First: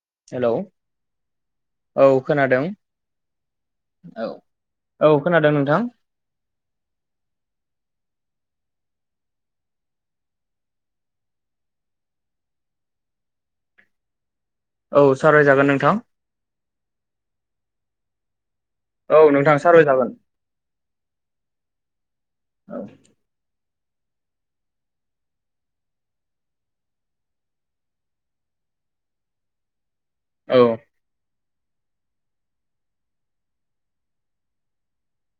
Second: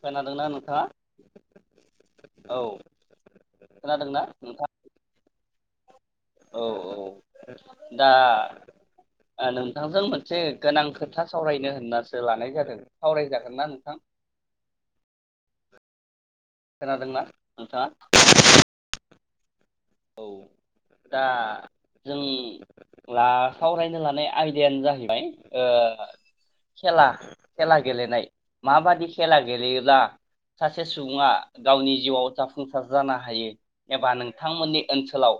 खोनादोंना हेलौ नोंथाङा औ खोनादों औ खोनादोंना औ नोंथां? औ खोनादों नोंथां। औ औ दा ओ नोंथांजों मोनसे गोनां खोथा सावरायनो होननासो लानाय जादों सावरायजागोन ना नोंथां? औ सावरायजागोन नोंथां। खोनादोंना नोंथाङा? औ नोंथां सावरायजागोन औ दा जों औ ला सावरायनो लानाय आयदायानो जाहैबाय ओ खेला खेला गेलेनाय माबादि खेला गेलेयोब्ला औ सासे सुबुङा गावनि जिउआव जाफुंसार जानो हायो एबा नोंथांमोननि ओनसोलाव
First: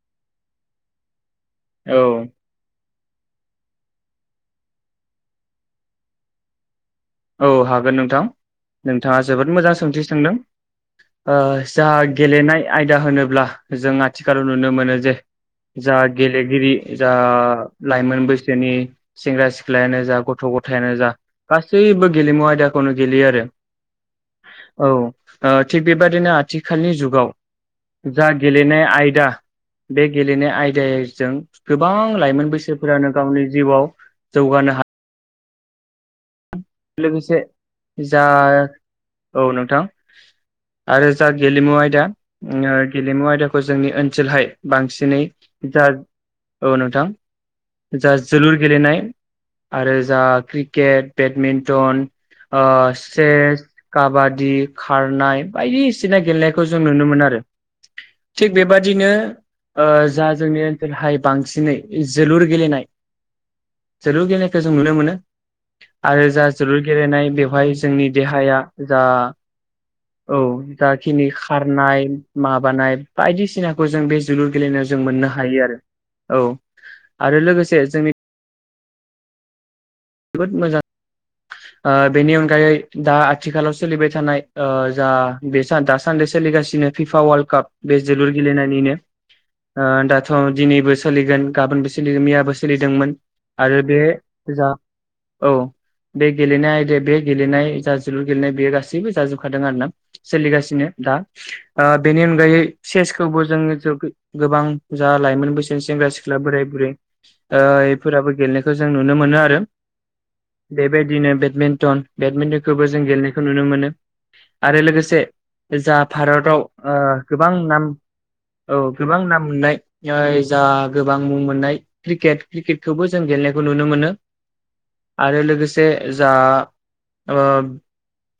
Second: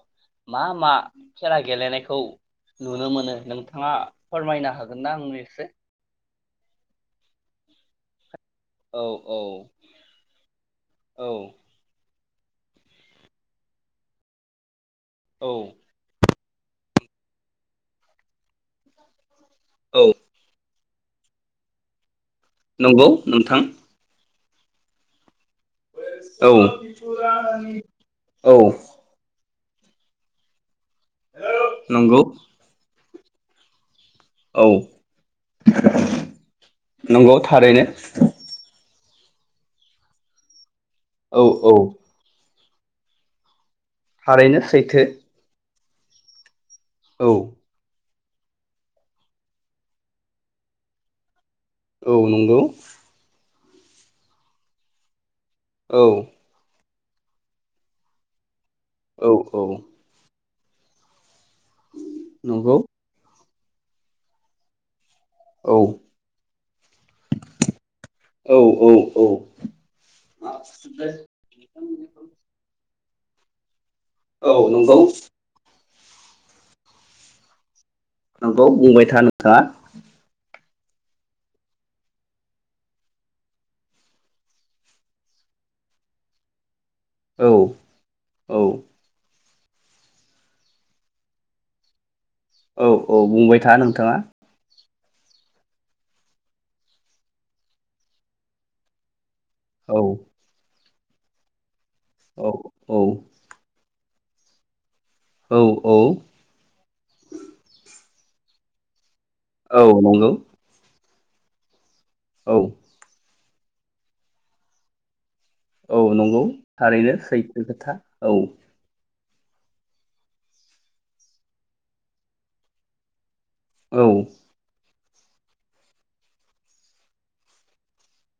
मा मा खेला औ गेलेनायखौ नुनो मोनो नोंथाङा फोरमायनो हागोन ना आंनो एसे? औ हागोन नोंथां। औ नोंथाङा औ जोबोद मोजां सोंथि सोंदों औ ओ [unintelligible] गेलेनाय आयदा होनोब्ला जों आथिखालाव नुनो मोनो औ [unintelligible] जा गेले गिरि जा लाइमोन बैसोनि सेंग्रा सि ख्लायानो औ जा गथ' गथायानो जा गास सैबो गेलेमु आयदाखौनो नंगौ गेलेयो आरो। नोंथां औ। ओ थिग बेबायदिनो औ आथिखालनि जुगाव जा औ गेलेनाय आयदा बे गेलेनाय आयदा जों गोबां नंगौ लाइमोन बैसोफोरानो गावनि जिउआव औ जौगानो हा नंगौ लोगोसे थारैनो जा औ नोंथां। आरो जा औ औ गेलेमु आयदा ओ गेलेमु आइदा खौ जोंनि ओनसोलहाय थारैनो सैथो बांसिनै जा औ नोंथां औ जा जोलुर गेलेनाय आरो जा क्रिकेट बेडमिन्ट थन औ नंगौ ओ सेस काबादि खारनाय औ बायनिसिना गेलेनायखौ जों नुनो मोन आरो थिग बेबादिनो औ औ ओ जा जोंनि ओन हाय बांसिनै जोलुर नंगौ गेलेनाय जोलुर गेलेनायखो जों नुनो मोनो। औ आरो जा जोलुर गेलेनाय बेवहाय जोंनि औ देहाया जा औ औ जाखिनि खारनाय माबा नाय बायदिसिना खौ जों बे औ जोलुर गेलेनायाव नंगौ जों मोननो हायो आरो। औ आरो लोगोसे जोंनि नगौ बुंबाय था नोंथाङा। जोबोद मोजां आ बेनि अनगायै दा आथिखालाव सोलिबाय थानाय ओ जा बे दासान्दि सोलिगासिनो फिफा औ वल्ड काप बे जोलुर औ गेलेनायनिनो ओ दाथ' दिनैबो सोलिगोन गाबोनबो सोलिगोन मिया बो औ औ सोलिदोंमोन बुंबाय था आरो बे नोंथाङा जा औ बे गेलेनाय आयदा बे गेलेनाय जा जोलुर गेलेनाय बेयो गासैबो जाजोब खादों आरो ना औ सोलिगासिनो। दा आ बेनि औ अनगायै चेसखौबो जोङो ज गोबां जा औ लाइमोन बैसो औ सेंग्रा सिख्ला बोराय बुरै ओ इफोराबो गेलेनायखो जों नुनो मोनो आ औ नंगौ। बेबायदिनो बेडमिन्टन औ बेडमिन्टनखौबो जों गेले खौ नुनो मोनो आरो लोगोसे जा औ नंगौ भारताव ओ थारैनो गोबां सैथो नाम खोथा औ औ गोबां नाम मोननाय जा गोबां मुं मोननाय क्रिकेट क्रिकेटखौबो जों गेलेना यखौ नुनो औ मोनो। आरो लोगोसे जा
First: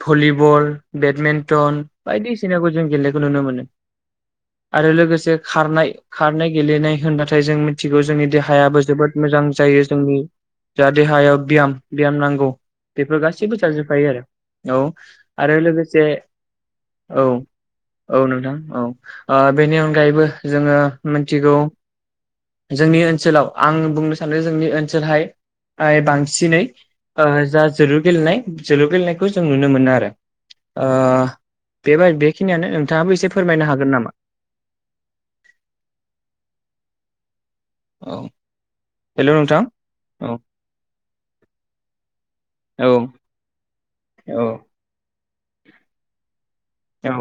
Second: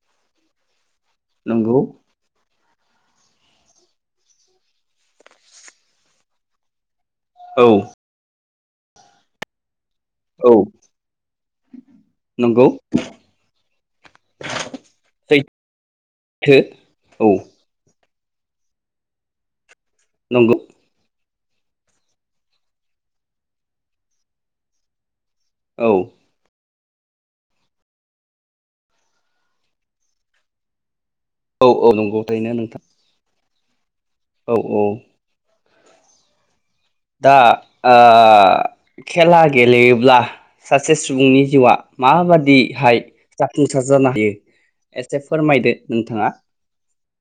भलिबल नंगौ बेडमिन्टन बायदि सिनाखौ जों गेलेनायखौ नुनो मोनो आरो लोगोसे खारनाय खारनाय गेलेनाय होनबाथाय जों औ मिथिगौ जोंनि देहा हायाबो जोबोद मोजां जायो। जोंनि औ जा देहायाव ब्याम ब्याम नांगौ नंगौ बेफोर गासैबो थाजोबफायो आरो औ। सैथो आरो लोगो गोसे औ औ नोंथां औ बेनि अ गायैबो नंगौ जोङो मो थिगौ जोंनि ओनसोलाव आं बुंनो सानदों जोंनि ओनसोलहाय औ हाइ बांसिनै आ जा जोलुर गेलेनाय जोलुर गेलेनायखौ जों नुनो मोनो आरो। आ औ औ बेबाय नंगौ थारैनो बेखिनियानो नोंथां नोंथाङाबो एसे खो फोरमायनो हागोन नामा? औ औ दा ओ औ हेलौ खेला नोंथां गेलेयोब्ला औ सासे सुबुंनि जिउआ औ माबादिहाय जाफुं सार जानो हायो औ एसे फोरमायदो नोंथाङा औ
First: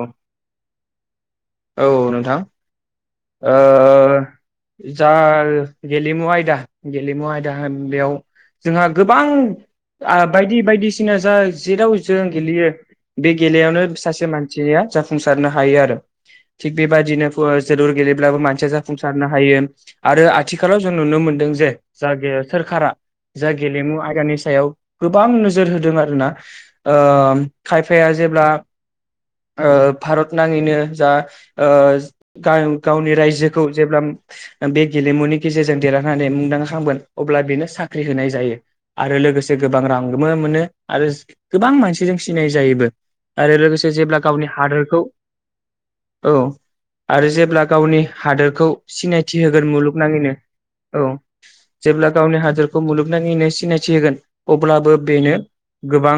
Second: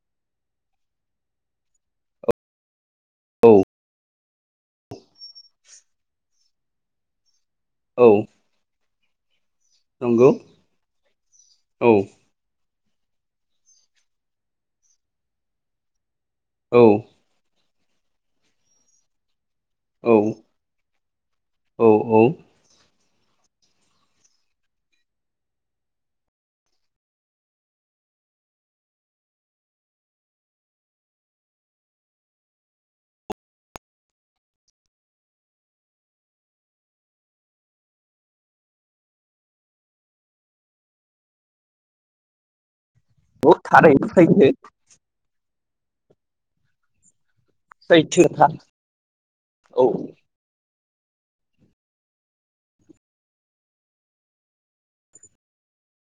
औ नोंथां औ जा गेलेमु आयदा गेलेमु आयदा दाहोन औ बेयाव जोंहा गोबां नंगौ बायदि बायदिसिना जा औ जेराव जों गेलेयो। बे गेलायावनो सासे मानसिया जाफुंसारनो हायो आरो। थिग औ बेबादिनो जोलुर गेलेब्लाबो मानसिया जाफुंसारनो हायो। औ आरो आथिखालाव जों नुनो मोनदों जे औ जागे सोरखारा जा गेलेमु आयदानि सायाव गोबां नोजोर होदों आरोना ओम खायफाया जेब्ला ओ भारत नाङैनो जा ओ [unintelligible] गावनि रायजोखौ जेब्ला बे गेलेमुनि गेजेरजों देरहानानै मुंदांखा मोन अब्ला बेनो साख्रि होनाय जायो आरो लोगोसे गोबां रांबो मोनो आरो गोबां मानसिजों सिनाय जायोबो। औ आरो लोगोसे थारैनो जेब्ला गावनि सैथो हादोरखौ औ आरो जे ब्ला गावनि सैथो खोथा हादोरखौ सिनायथि होगोन औ मुलुगनाङैनो औ जेब्ला गावनि हादोरखौ मुलुगनाङैनो सिनायथि होगोन अब्लाबो बेनो गोबां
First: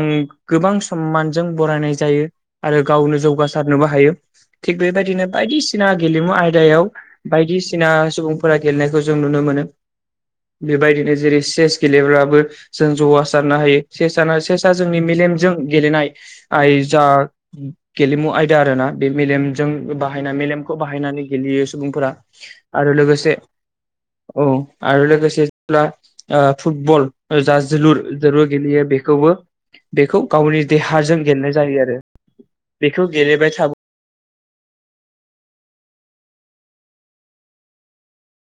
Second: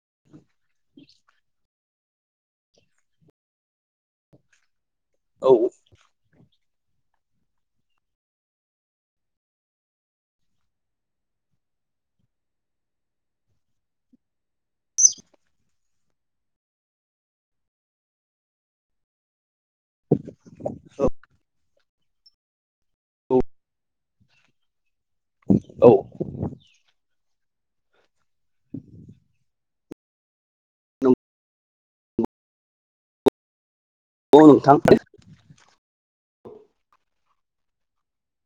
गोबां सममानजों बरायनाय जायो आरो गावनो जौगासारनोबो हायो। थिग बेबायदिनो औ बायदिसिना गेलेमु आय दायाव बायदिसिना सुबुंफोरा गेलेनायखौ जों नुनो मोनो। बेबायदिनो जेरै चेस गेलेब्लाबो जों जौगासारनो हायो चेसानो चेसआ जोंनि मेलेमजों गेलेनाय आइ जा गेलेमु आयदा आरोना बे मेलेम जों बाहायना मेलेमखौ बाहायनानै गेलेयो सुबुंफोरा आरो लोगोसे औ। आरो लोगोसे जेब्ला औ औ ओ फुटबल ओ जा जोलुर जोलुर गेलेयो बेखौबो बेखौ गावनि देहाजों गेलेनाय जायो आरो। बेखौ गेेलेबायथा अ नोंथां।